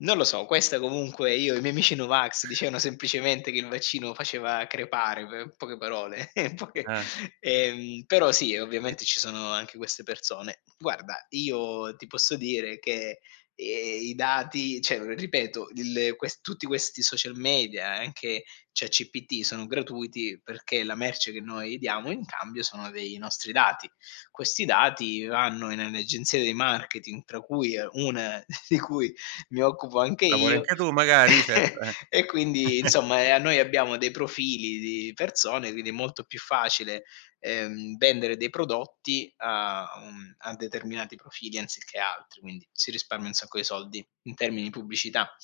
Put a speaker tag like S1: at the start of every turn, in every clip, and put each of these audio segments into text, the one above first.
S1: Non lo so, questa comunque io e miei amici no vax dicevano semplicemente che il vaccino faceva crepare, pe poche parole, poche
S2: Eh.
S1: ehm però sì
S2: [unintelligible]
S1: ovviamente ci sono anche queste persone. Guarda io ti posso dire che, ehm, i dati, cioè o ripeto, il, ehm, ques tutti questi social media, anche ChatGPT, sono gratuiti perché la merce che noi diamo in cambio sono dei nostri dati. Questi dati vanno in en agenzia di marketing, tra cui un di cui mi occupo anche
S2: Lavori
S1: io,
S2: anche tu magari? Certo eh.
S1: e quindi insomma e a noi abbiamo dei profili di persone, quindi è molto più facile, ehm, vendere dei prodotti a un a determinati profili anziché altri, quindi si risparmia un sacco di soldi in termini pubblicità.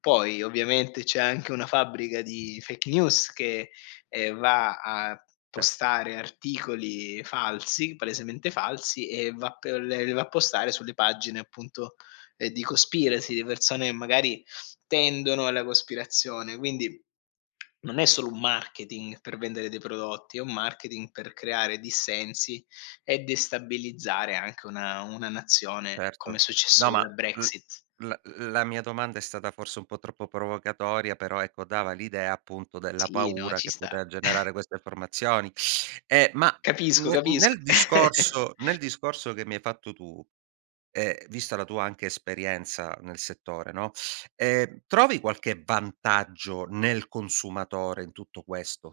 S1: Poi ovviamente c'è anche una fabbrica di fake news che, ehm, va a
S2: Cer
S1: postare articoli falsi, palesemente falsi, e va p le le va a postare sulle pagine appunto, ehm, di
S2: Mh.
S1: conspiracy, di persone e magari tendono alla cospirazione. Quindi non è solo un marketing per vendere dei prodotti, è un marketing per creare dissensi e destabilizzare anche una una nazione, come è
S2: Certo.
S1: successo
S2: No,
S1: con la
S2: ma l
S1: Brexit.
S2: la la mia domanda è stata forse un po' troppo provocatoria, però ecco dava l'idea appunto della
S1: Sì, no,
S2: paura
S1: ci
S2: che
S1: sta.
S2: pote generare queste informazioni. Ehm, ma
S1: Capisco,
S2: ne
S1: capisco.
S2: nel discorso nel discorso che mi hai fatto tu e vista la tua anche esperienza nel settore, no, ehm, trovi qualche vantaggio nel consumatore in tutto questo?